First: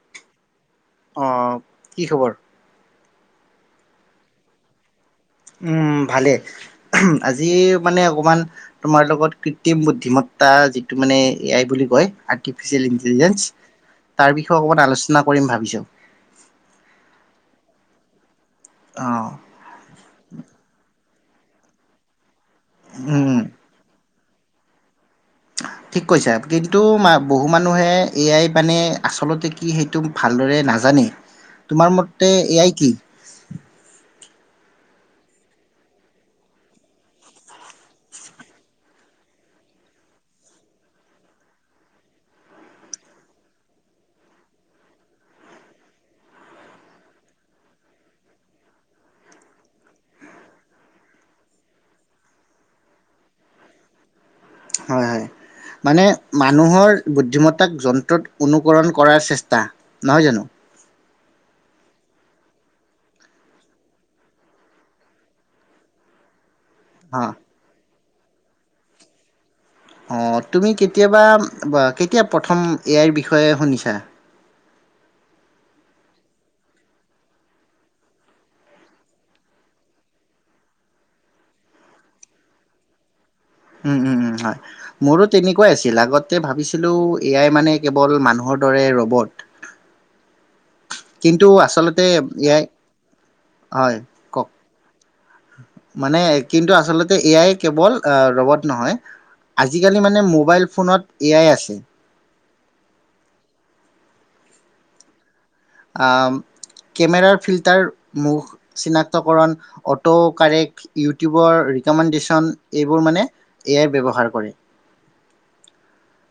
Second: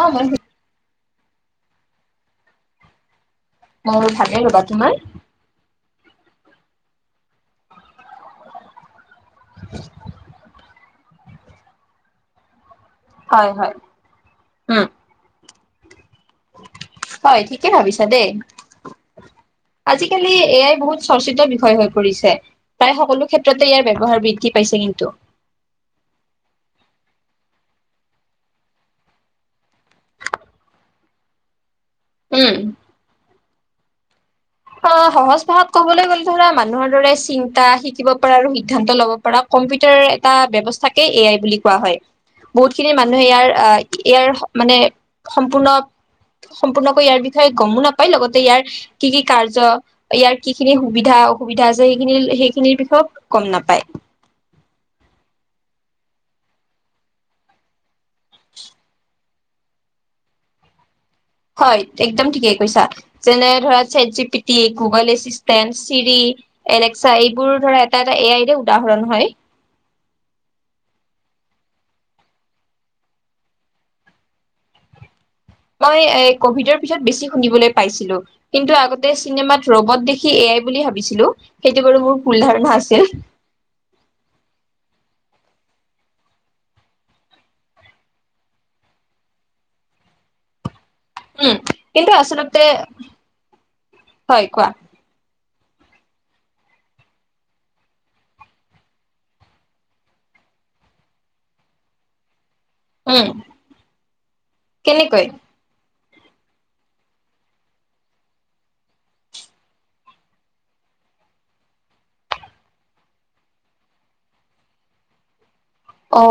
অঁ। আহ, কি খবৰ? মই ভালেই ৰ'বা তোমাৰ? উম, ভালে। আজি মানে অকণমান তোমাৰ লগত কৃত্ৰিম বুদ্ধিমত্তা যিটো মানে। এয়াই বুলি কয় আকৃতি। ফিচিয়াল ইন্তেলিছেন হয় হয় তাৰ বিষয়ে অকমান উম আলোচনা কৰিম ভাবিছো ঠিকে ভাবিছা দেই। অ', আজিকালি এ আই বহুত। চৰ্চিত বিষয় হৈ পৰিছে। প্ৰায় সকলো উম, ক্ষেত্ৰতে ইয়াৰ ব্যৱহাৰবিধ। কি পাইছে কিন্তু। ঠিক কৈছা, কিন্তু বহু মানুহে এয়াই মানে আচলতে কি সেইটো ভালদৰে নাজানে। তোমাৰ মতে উম এয়াই কি। অ, সহজ ভাষাত কবলৈ গলে ধৰা মানুহৰ দৰে চিন্তা শিকিব পৰা আৰু সিদ্ধান্ত লব পৰা কম্পিউটাৰ এটা ব্যৱস্থাকে এ আই বুলি কোৱা হয়, বহুত খিনি মানুহে ইয়াৰ আহ ইয়াৰ মানে সম্পূৰ্ণ সম্পূৰ্ণকৈ ইয়াৰ বিষয়ে গমো নাপায় লগতে ইয়াৰ কি কি। কাৰ্য ইয়াৰ কি খিনি সুবিধা অসুবিধা আছে সেইখিনি সেইখিনিৰ বিষয়েত গম নাপায়। হয় হয়, মানে মানুহৰ বুদ্ধিমত্তাক যন্ত্ৰত অনুকৰণ কৰাৰ চেষ্টা নহয় জানো। হয় একদম ঠিকেই কৈছা, যেনে ধৰ chat G P T Google assistant Siri. এনেক্সা অ', এইবোৰ ধৰা। এটা এ আইৰে উদাহৰণ হয়। অঁ, তুমি কেতিয়াবা কেতিয়া প্ৰথম এ আইৰ বিষয়ে শুনিছা। মই এ কভিডৰ পিছত বেছি শুনিবলৈ পাইছিলো কিন্তু আগতে চিনেমাত ৰবট দেখি এয়াই বুলি ভাবিছিলো, সেইটো বাৰু মোৰ ভুল ধাৰণা আছিল। উ উম উম হয়, মোৰো তেনেকুৱাই আছিল। আগতে ভাবিছিলোঁ এয়াই মানে কেৱল মানুহৰ দৰে ৰবট। কিন্তু উম, আচলতে কিন্তু এ আই আচলতে হয় কোৱা। মানে কিন্তু আচলতে এ আই কেৱল ৰ'বত নহয়। আজিকালি মানে মোবাইল ফোনত এ আই আছে। উম, কেনেকৈ। কেমেৰাৰ ফিল্টাৰ মুখ চিনাক্তকৰণ অটো'কাৰেক্ট ইউটিউবৰ ৰিকমেণ্ডেশ্যন এইবোৰ মানে এয়াই ব্যৱহাৰ কৰে। অ,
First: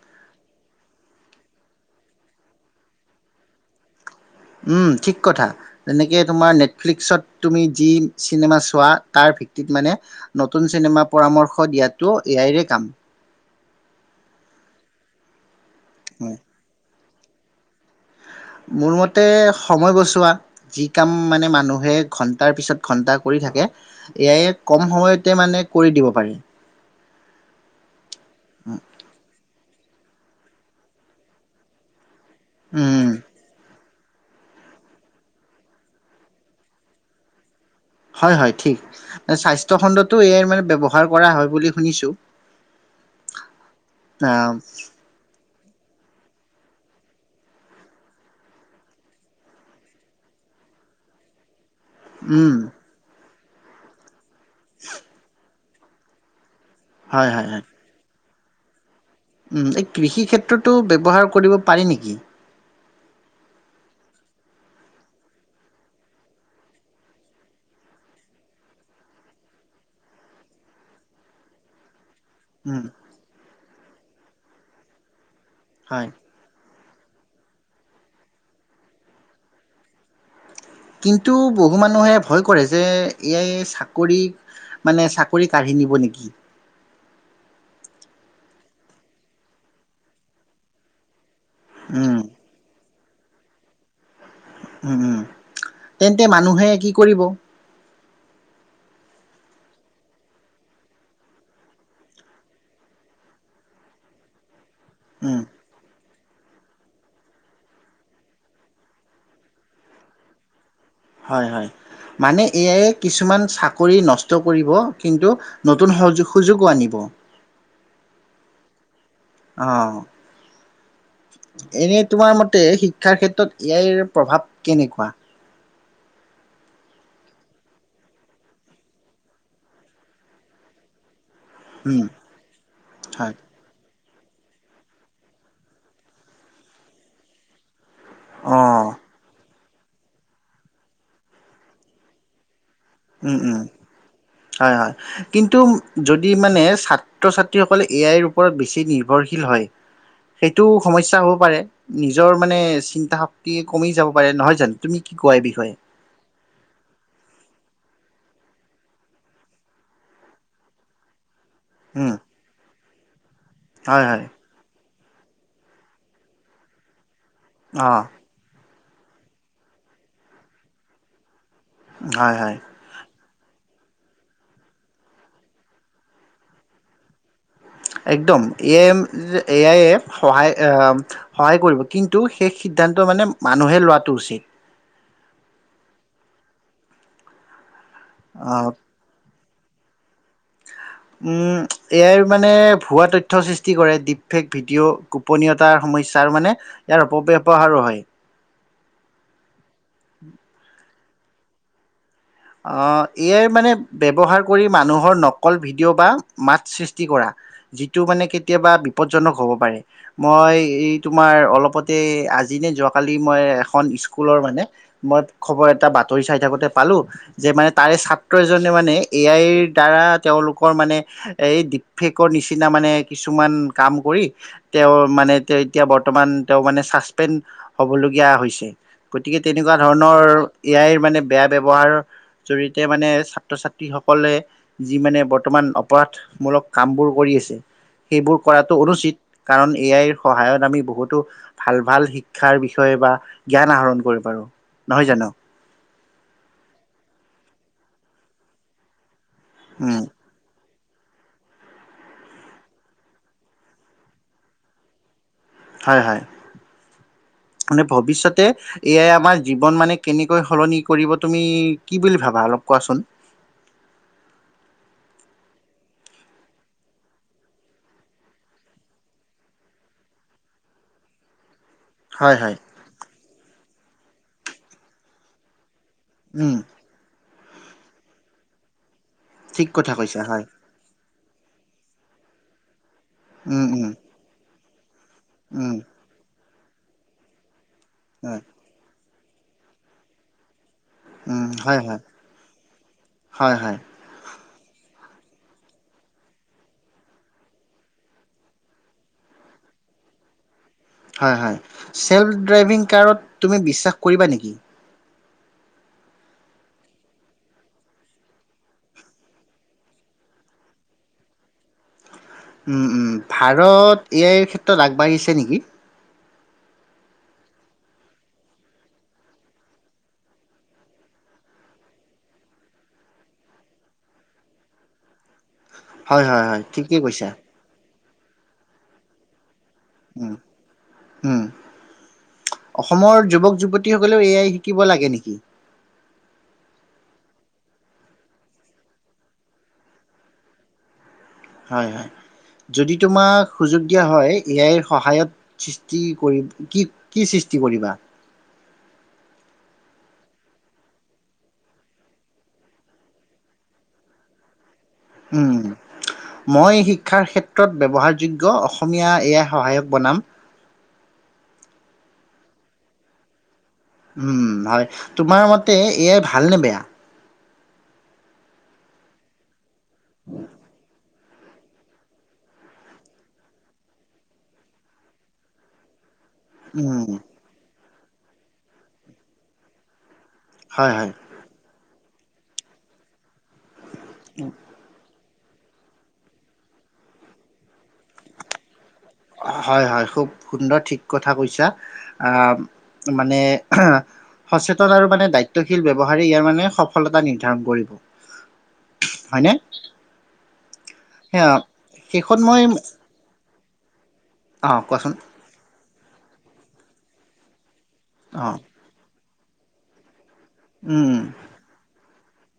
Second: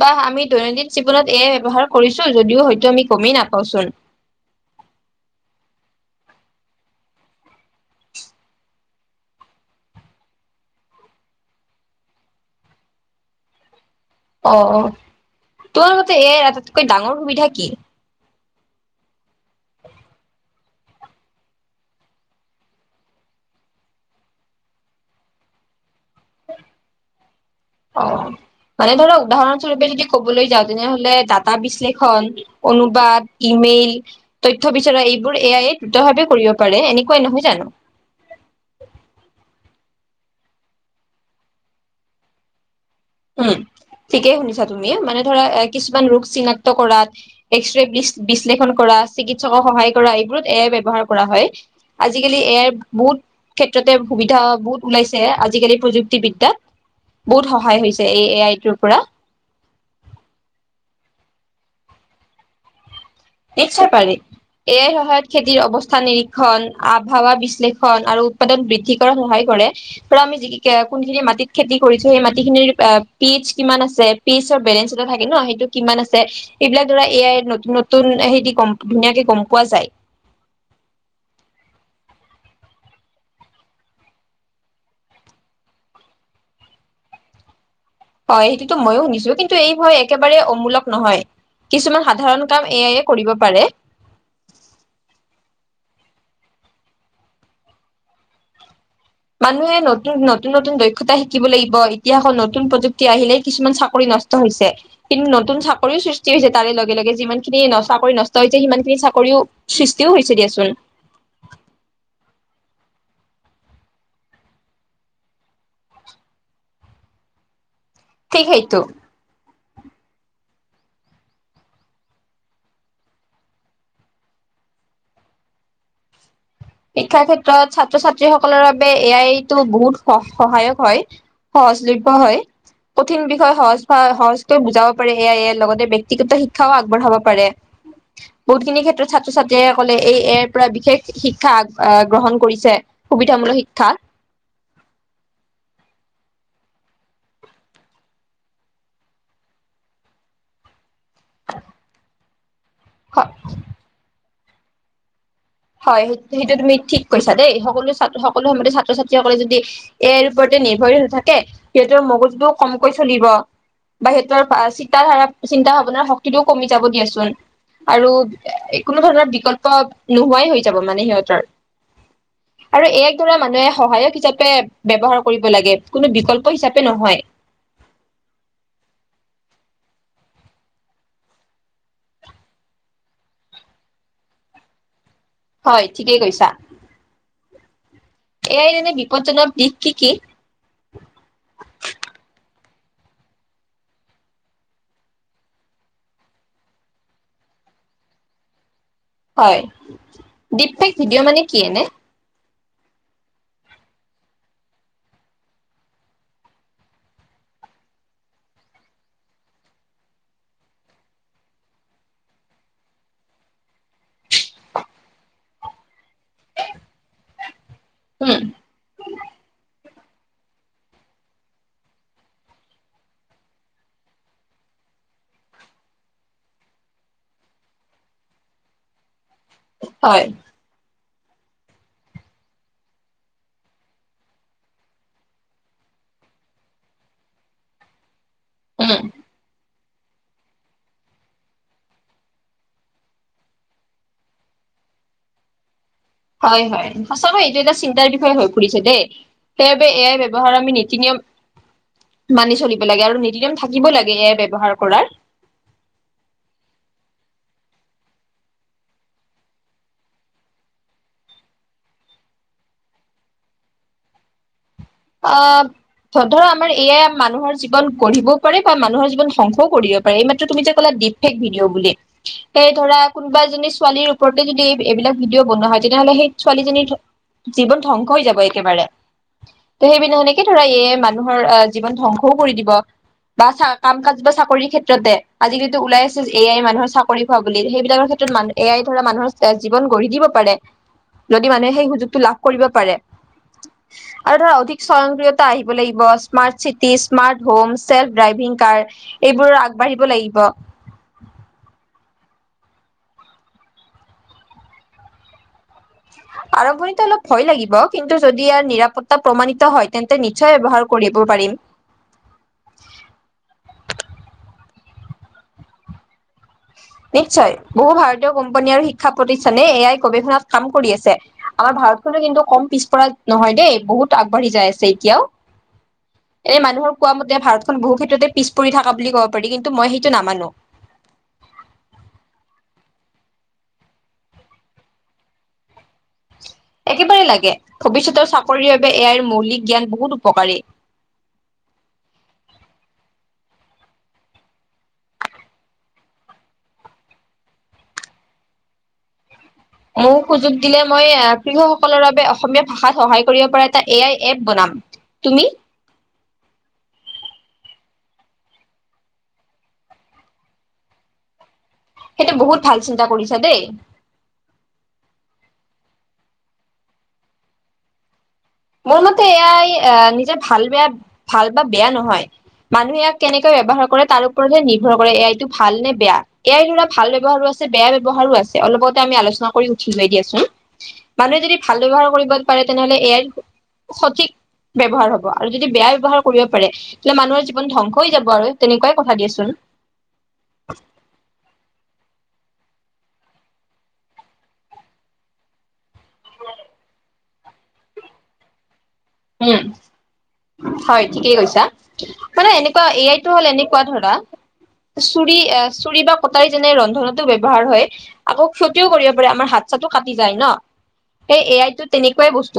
বা আমি দৈনন্দিন জীৱনত এয়া ব্যৱহাৰ কৰিছো। যদিও হয়তো আমি গমেই নাপাওচোন। উম ঠিক কথা, তেনেকে তোমাৰ নেটফ্লিক্সত তুমি যি চিনেমা চোৱা তাৰ ভিত্তিত মানে নতুন চিনেমা পৰামৰ্শ দিয়াটো এয়াইৰে কাম। অহ অ'। তোমাৰ মতে উম, এ আটাইতকৈ ডাঙৰ। সুবিধা কি? মোৰ মতে সময় বচোৱা যি কাম মানে মানুহে ঘণ্টাৰ পিছত ঘণ্টা কৰি থাকে এয়াই কম সময়তে মানে কৰি দিব পাৰে। অ, মানে ধৰ উদাহৰণস্বৰূপে যদি। ক'বলৈ যাওঁ, তেনেহ'লে ডাটা বিশ্লেষণ উম, অনুবাদ, ইমেইল তথ্য বিচৰা, এইবোৰ এ আইয়ে দ্ৰুত ভাৱে কৰিব পাৰে। এনেকুৱাই নহয় জানো? হয়, হয়। ঠিক। স্বাস্থ্য খণ্ডতো এ আই মানে ব্যৱহাৰ কৰা হয় বুলি শুনিছোঁ। উম, ঠিকেই আহ শুনিছা তুমি। মানে ধৰা এ কিছু কিছুমান ৰোগ চিনাক্ত কৰাত, এক্সৰে বিশ্লেষণ কৰাত, চিকিৎসকক সহায় কৰা এইবোৰত এয়াই ব্যৱহাৰ কৰা হয়। আজিকালি উম, এ য়াই বহুত ক্ষেত্ৰতে সুবিধা বহুত ওলাইছে আজিকালি প্ৰযুক্তিবিদ্যা হয় বহুত হয় হয়। সহায় হৈছে। এই এ আইটোৰ পৰা উম, এই কৃষি ক্ষেত্ৰতো ব্যৱহাৰ কৰিব পাৰি নেকি? নিশ্চয় পাৰি। এই আইৰ সহায়ত খেতিৰ অৱস্থা নিৰীক্ষণ, আবহাৱা বিশ্লেষণ আৰু উৎপাদন বৃদ্ধি কৰাত সহায় কৰে আৰু আমি য কোনখিনি মাটিত খেতি কৰিছো সেই মাটি যি খিনিৰ উম, পিটচ কিমান আছে পিটছৰ বেলেঞ্চ এটা থাকে ন কিমান হয়। আছে এইবিলাক ধৰা এ য়াই নতুন- নতুন নতুন সেদি গম ধুনীয়াকে গম পোৱা যায়। কিন্তু বহু মানুহে ভয় কৰে যে, এ য়াই চাকৰি মানে চাকৰি কাঢ়ি নিব নেকি? হয় সেইটোটো মইয়ো শুনিছো। কিন্তু এই ভয় একেবাৰে অমূলক নহয়। কিছুমান উম সাধাৰণ কাম এ য়াই এ কৰিব পাৰে। উম, উম। তেন্তে মানুহে কি কৰিব? মানুহে নতুন-নতুন নতুন দক্ষতা শিকিব লাগিব। ইতিহাসত নতুন প্ৰযুক্তি আহিলে কিছুমান চাকৰি নষ্ট হৈছে। কিন্তু উম নতুন চাকৰিও সৃষ্টি স হৈছে তাৰে লগে লগে যিমান খিনি ন চাকৰি নষ্ট হৈছে সিমান খিনি চাকৰিও সৃষ্টিও হৈছে দিয়াচোন। হয়, হয়। মানে এ আই এ কিছুমান চাকৰি নষ্ট কৰিব কিন্তু নতুন স সুযোগো আনিব। ঠিক সেইটো। অ, এনে তোমাৰ মতে শিক্ষাৰ ক্ষেত্ৰত এ আইৰ প্ৰভাৱ কেনেকুৱা? শিক্ষাৰ ক্ষেত্ৰত ছাত্ৰ-ছাত্ৰী সকলৰ বাবে এ আইটো বহুত স সহায়ক হয়। উম সহজলভ্য হয়। কঠিন হয় বিষয় সহজ হয় সহজকৈ বুজাব পাৰে এ আই এ। লগতে ব্যক্তিগত শিক্ষাও আগবঢ়াব পাৰে। অ বহুখিনি ক্ষেত্ৰত ছাত্ৰ ছাত যেসকলে এই এ আইৰ পৰা বিশেষ শিক শিক্ষা আ গ্ৰহণ কৰিছে। উম, উম। শিক্ষা হয়, হয়। কিন্তু যদি যদি মানে ছাত্ৰ-ছাত্ৰীসকলে এ আইৰ ওপৰত বেছি নিৰ্ভৰশীল হয়, সেইটো সমস্যা হ'ব পাৰে। নিজৰ মানে চিন্তা শক্তি কমি যাব পাৰে নহয়। তুমি কি। কোৱা এই বিষয়ে? হয় সেইটো তুমি ঠিক কৈছা দেই সকলো। সকলো সময়তে ছাত্ৰ ছাত্ৰী সকলে যদি এইৰ ওপৰতে নিৰ্ভৰশী হৈ থাকে। সিহঁতৰ উম, মগজবোৰ কম। কৈ চলিব। হয় হয় বাহিৰ তাৰিখ। তাৰ ধাৰা চিন্তা ভাৱনাৰ শক্তিটোও কমি যাব দিয়াচোন। অ' আৰু কোনো ধৰণৰ বিকল্প। হুৱাই হৈ যাব মানে সিহঁতৰ। হয় হয়। আৰু এক মানুহে সহায়ক হিচাপে ব্যৱহাৰ কৰিব লাগে কোনো বিকল্প হিচাপে নহয়। একদম এ এ আাই সহায় আহ সহায় কৰিব কিন্তু সেইষ সিদ্ধান্ত মানে মানুহে লোৱাটো উচিত। হয় ঠিকেই কৈছা। অ' এয়াই যেনেে বিপদজনক। দিক কি কি। উম এয়াই মানে ভুৱা তথ্যৰ সৃষ্টি কৰে ডিপ ফেক ভিডিঅ' গোপনীয়তাৰ সমস্যাৰ মানে ইয়াৰ অপব্যৱহাৰো হয়। হয় দক। ভিডিঅ' মানে কি এনে। আহ এয়াই মানে ব্যৱহাৰ কৰি মানুহৰ নকল ভিডিঅ' বা মাত সৃষ্টি কৰা যিটো মানে কেতিয়াবা বিপদজনক হ'ব পাৰে মই এই তোমাৰ অলপতে আজি নে যোৱাকালি মই এখন স্কুলৰ মানে মই খবৰ এটা পালো। তৰি চাই থাকোতে পালো। যে মাই। তাৰে ছাত্ৰ উম এজনে মানে এ আইৰ। দাৰা তেওঁলোকৰ মানে এই ডপেকৰ নিচিনা মানে কিছুমান কাম কৰি তেওঁ মানে তে এতিয়া বৰ্তমান তেওঁ মানে ছাচপেণ্ড হবলগীয়া হৈছে। গতিকে তেনেকুৱা ধৰণৰ হয় এ আইৰ মানে বেয়া ব্যৱহাৰ জৰিয়তে মানে ছাত্ৰ ছাত্ৰীসকলে যি মানে বৰ্তমান অপৰাধমূলক কামবোৰ কৰি আছে। সেইবোৰ কৰাটো উম অনুচিত কাৰণ এ আইৰ সহায়ত আমি বহুতো ভাল ভাল শিক্ষাৰ বিষয়ে বা জ্ঞান আহৰণ কৰিব পাৰো নহয় জানো। হয় হয় সঁচাকৈ এইটো এটা চিন্তাৰ বিষয়ে হৈ পৰিছে দেই সেইবাবে উম এই আইৰ‌ ব্যৱহাৰ আমি নিশ্চয় নীতি নিয়ম মানি চলিব লাগে আৰু নীতি নিয়ম থাকিবয়ে লাগে এই আইৰ ব্যৱহাৰ কৰাৰ। হয় হয় মানে ভৱিষ্যতে এ আইয়ে আমাৰ জীৱন মানে কেনেকৈ সলনি কৰিব তুমি কি বুলি ভাবা অলপ কোৱাচোন অ ধ ধৰা আমাৰ এ আইৰ মানুহৰ জীৱন গঢ়িবও পাৰে বা মানুহৰ জীৱন ধংসও কৰিব পাৰে এই মাত্ৰ তুমি যে ক'লা ডিপফেক দিও বুলি হয় হয় সেই ধৰা কোনোবা এইজনী [unintelligible] ছোৱালীৰ ওপৰতে যদি এইবিলাক ভিডিঅ বনোৱা হয় তেতিয়া হ'লে সেই উম ছোৱালীজনীৰ জীৱন ধ্বংস হৈ যাব একেবাৰে ঠিক ত কথা সেইবিনা কৈছা সেনেকে হয় ধৰা এ আই মানুহৰ অ জীৱন ধ্বংসও কৰি দিব বা চা উম উম কাম কাজ বা চাকৰিৰ ক্ষেত্ৰত আধিক উল আজি উম কিন্তু ওলাইছে এ আই মানুহৰ চাকৰি খোৱা বুলি সেই তেনেক্ষেত্ৰ হয় মানে এয়াই ধৰা মানুহৰ জীৱন গঢ়ি দিব পাৰে। যদি উম মানুহে হয় সেই হয় সুযোগটো লাভ কৰিব পাৰে হয় হয় আৰু ধৰক। স্বয়ংক্ৰিয়তা আহিব লাগিব smart city smart home self driving car এইবোৰ আগবাঢ়িব লাগিব। হয় হয় ছেভ ডাইভিংকাৰত তুমি বিশ্বাস কৰিবা নেকি। আৰম্ভণিতে অলপ ভয় লাগিব কিন্তু যদি ইয়াৰ নিৰাপত্তা প্ৰমাণিত হয় তেন্তে নিশ্চয় ব্যৱহাৰ কৰিব পাৰিম উম, উম, ভাৰত এ আইৰ ক্ষেত্ৰত আগবাঢ়িছে নেকি। নিশ্চয় বহু ভাৰতীয় কোম্পানী আৰু শিক্ষা প্ৰতিষ্ঠানে এ আইৰ গৱেষণাত কাম কৰি আছে আমাৰ ভাৰতখনো কিন্তু কম পিছপৰা নহয় দেই বহুত আগবাঢ়ি যাই আছে এতিয়াও। হয়, হয়, এনে হয়, মানুহৰ ঠিকেই কোৱা কৈছা। মতে ভাৰতখন বহুতখিনি তাতে পিছপৰি থকা বুলি কব পাৰি কিন্তু কিন্তু মই সেইটো উম, নামানো উম, অসমৰ যুৱক যুৱতীসকলেও এআই শিকিব লাগে নেকি শিকিবয়ে লাগে ভৱিষ্যতৰ চাকৰি বাবে এআইৰ মৌলিক জ্ঞান বহুত উপকাৰী হয় হয় যদি তোমাক সুযোগ দিয়া হয় এআইৰ সহায়ত সৃষ্টি কৰি কি কি সৃষ্টি কৰিবা মোক সুযোগ দিলে মই কৃষকসকলৰ বাবে অসমীয়া ভাষাত সহায় কৰিব পৰা এটা এ আই এপ বনাম। তুমি উম মই শিক্ষাৰ ক্ষেত্ৰত ক্ৰত ব্যৱহাৰযোগ্য অসমীয়া এ আই সহায়ক বনাম সেইটো বহুত ভাল চিন্তা কৰিছ দেই উম হয়, তোমাৰ মতে এয়া ভাল নে বেয়া? মোৰ মতে এয়াই আহ নিজে ভাল বেয়া ভাল বা বেয়া নহয়, মানুহে ইয়াক কেনেকে ব্যৱহাৰ কৰে তাৰ ওপৰতহে নিৰ্ভৰ কৰে, ‌ এই এইটো ভাল নে বেয়া। এয়াই ধৰা উম, ভাল ব্যহাৰো আছে বেয়ায়ে ব্যৱহাৰো আছে, অলপতে আমি আলোচনা কৰি উঠি উঠি উলিয়াই দি আছোঁ। হয়, হয়। মানুহে যদি ভাল ব্যৱহাৰ কৰিব পাৰে তেনেহলে এয়াই সঠিক ব্যৱহাৰ হ'ব। আৰু যদি বেয়া ব্যৱহাৰ কৰিব পাৰে, তেন্তে মানুহৰ জীৱন ধ্বংস হৈ যাব আৰু তেনেকুৱাই। কথা দিয়াচোন। হয়, হয়, খুব সুন্দৰ, ঠিক কথা কৈছা। অ'হ। মানে সচেতন আৰু মানে দায়িত্বশীল ব্যৱহাৰে ইয়াৰ মে সফলতা নিৰ ধ্যান কৰিব হয়নে উম হয়, ঠিকেই সেয়া কৈছা। শেষত মানে মই এনেকুৱা এ আইতটো হ'ল এনে কোৱা ধৰা অ কোৱাচোন চুৰি আহ চুৰি বা কটাৰী যেনে ৰন্ধনতো ব্যৱহাৰ হয় আকৌ অ ক্ষতিও কৰিব পাৰে মাৰ হাত চাতটো কাটি যাই ন'? উম সেই এ আইটো তেনেকুৱা। কোৱাই বস্ত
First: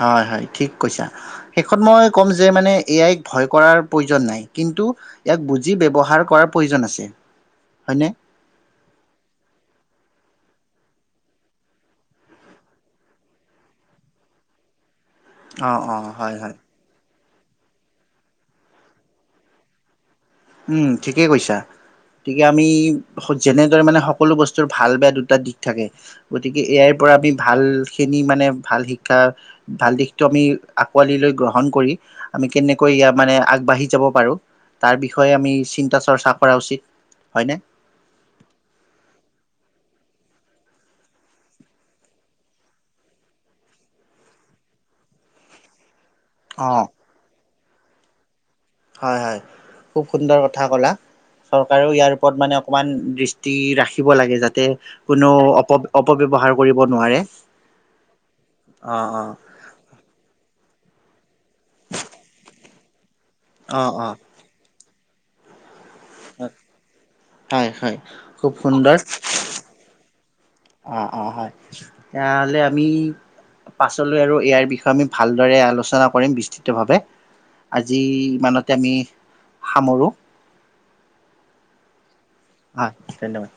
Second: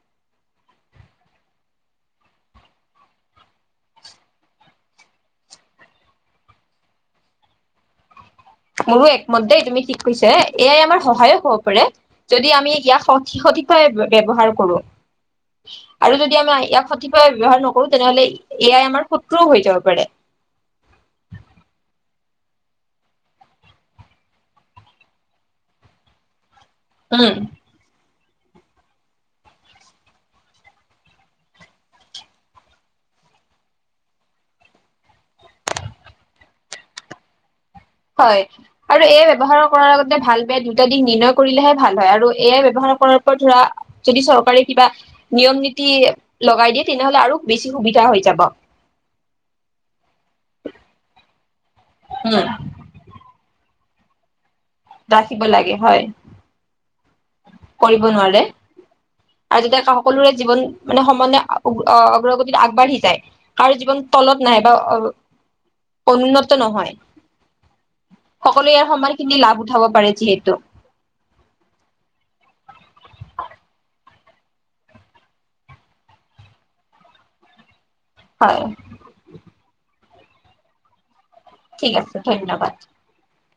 হয় হয় ঠিক কৈছা শেষত মই ক'ম যে মানে এয়াই ভয় কৰাৰ প্ৰয়োজন নাই, কিন্তু ইয়াক বুজি ব্যৱহাৰ কৰাৰ প্ৰয়োজন আছে, হয়নে? মোৰো একমতই তুমি ঠিক কৈছা, এয়াই আমাৰ সহায়ক হব পাৰে যদি আমি ইয়াক সিক সঠিক ভাবে ব্যৱহাৰ কৰোঁ। অ অ আৰু হয় যদি আমি হয় ইয়াক ক্ষতি ব ব্যৱহাৰ নকৰো, তেনেহলে এয়াই আমাৰ শত্ৰুও হৈ যাব পাৰে। উম ঠিকেই কৈছা, গতিকে আমি যেনেদৰে মানে সকলো বস্তুৰ ভাল বেয়া দুটা দিশ থাকে গতিকে ইয়াৰ পৰা আমি উম ভাল খিনি মানে ভাল শিক্ষা, ভাল দিশটো আমি আঁকোৱালি লৈ গ্ৰহণ কৰিম, ‌ আমি কেনেকৈ মানে আগবাঢ়ি যাব পাৰোঁ, তাৰ বিষয়ে বিষয়ে আমি চিন্তা চৰ্চা কৰা উচিত। হয় আৰু এ আই ব্যৱহাৰ কৰাৰ আগতে ভাল বে দুটা দিশ নিৰ্ণয় কৰিলেহে ভাল হয়, আৰু এ আই ই ব্যৱহাৰ কৰাৰ ওপৰত ধৰা, যদি চৰকাৰে কিবা নিয়ম নীতি লগাই অ' দিয়ে তেনেহ'লে আৰু বেছি সুবিধা হৈ যাব। হয় হয় খুব সুন্দৰ কথা ক'লা। চৰকাৰেও ইয়াৰ উম ওপৰত মানে অকণমান দৃষ্টি ৰাখে। দিব লাগে যাতে তে ৰাখিব কোনেও লাগে অপ হয় অপব্যৱহাৰ কৰিব ব নোৱাৰে। কৰিব নোৱাৰে অ' অ' আৰু যেতিয়া সকলোৰে জীৱন, সমানে অগ্ৰগতিত আগবাঢ়ি যায়। কাৰো অ' জীৱন অ' তলত নাই বা, আৰু [unintelligible] উন্নত নহয় হয় হয় খুব সকলোৱে ইয়াৰ সময়খিনি লাভ উঠাব পাৰে যিহেতু। অঁ-অঁ হয়, তেতিয়াহ'লে আমি পাছলৈ আৰু ইয়াৰ বিষয়ে আমি ভালদৰে আলোচনা কৰিম বিস্তৃতভাৱে। আজি হয় ইমানতে আমি সামৰোঁ। ঠিক আছে। ধন্যবাদ। হয় ধন্যবাদ।